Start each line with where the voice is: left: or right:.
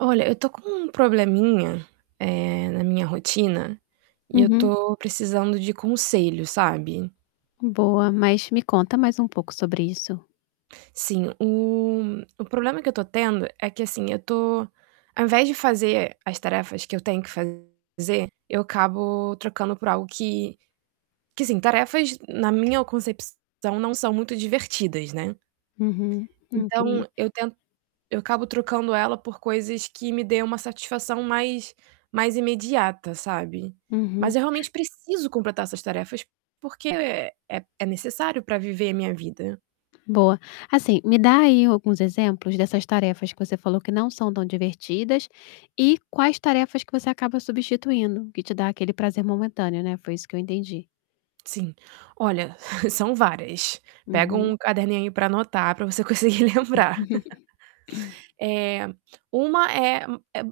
right: Olha, eu estou com um probleminha, eh, na minha rotina, e eu
left: Uhum.
right: estou precisando de conselho, sabe.
left: Boa. Mas me conta mais um pouco sobre isso.
right: Sim, o o problema que eu estou tendo é que, assim, eu estou ao invés de fazer as tarefas que eu tenho que fazer eu acabo trocando por algo que que assim, tarefas, na minha concepção, não são muito divertidas, né.
left: Uhum. Ok.
right: Então eu tento eu acabo trocando ela por coisas que me deem uma satisfação mais mais imediata, sabe.
left: Uhum.
right: Mas eu realmente preciso completar essas tarefas porque, é é necessário para viver a minha vida.
left: Boa. Assim, me dá aí alguns exemplos dessas tarefas que você falou que não são tão divertidas, e quais tarefas que você acaba substituindo, que te dá aquele prazer momentâneo, né. Foi isso que eu entendi.
right: Sim, olha, são várias. Pega
left: Uhum.
right: um caderninho aí para anotar, para você conseguir lembrar. Eh, uma é u é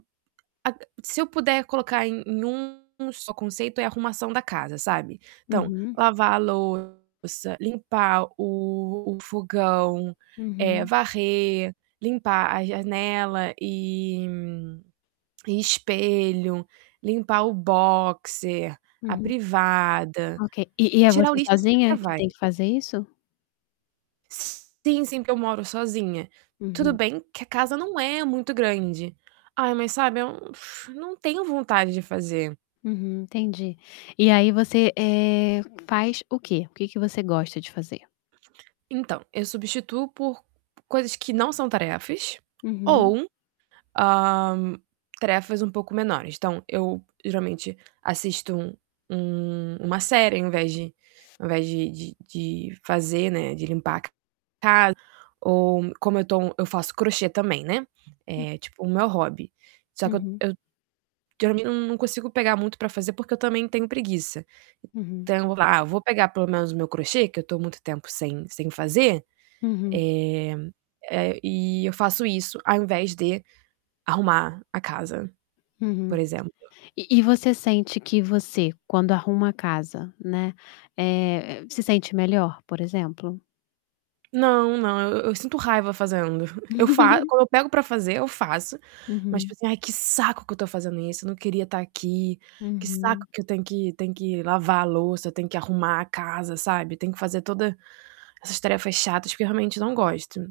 right: ac se eu puder colocar em em um só conceito é arrumação da casa, sabe. Então
left: Uhum.
right: lavar a louça, limpar o o fogão, eh,
left: Uhum.
right: varrer, limpar a janela e e espelho, limpar o boxe, a
left: Uhum.
right: privada.
left: Ok. E e é
right: Tirar o
left: você
right: lixo, assim, até
left: sozinha que
right: vai.
left: tem que fazer isso?
right: Sim, sim, porque eu moro sozinha. Tudo
left: Uhum.
right: bem que a casa não é muito grande. Ai, mas, sabe, é um fu eu não tenho vontade de fazer.
left: Uhum. Entendi. E aí você, eh, faz o quê? O que que você gosta de fazer?
right: Então, eu substituo por coisas que não são tarefas,
left: Uhum.
right: ou, hã, tarefas um pouco menores. Então eu geralmente assisto um um uma série ao invés de ao invés de de de fazer, né, de limpar a casa ou como eu tô eu faço crochê também, né, é tipo o meu hobby. Só que eu
left: Uhum.
right: eu geralmente não não consigo pegar muito para fazer porque eu também tenho preguiça.
left: Uhum.
right: Então eu vou: "Ah, vou pegar pelo menos o meu crochê que eu estou muito tempo sem sem fazer".
left: Uhum.
right: Eh, eh, e eu faço isso ao invés de arrumar a casa,
left: Uhum.
right: por exemplo.
left: E e você sente que você quando arruma casa, né, eh, se sente melhor, por exemplo?
right: Não, não. Eu eu sinto raiva fazendo. Eu fa quando eu pego para fazer eu faço, mas, tipo
left: Uhum.
right: assim: "Ai que saco que eu estou fazendo isso, não queria estar aqui. Que saco
left: Uhum.
right: que eu tenho que tenho que lavar a louça, tenho que arrumar a casa", sabe. Tenho que fazer toda essas tarefas chatas, porque eu realmente não gosto.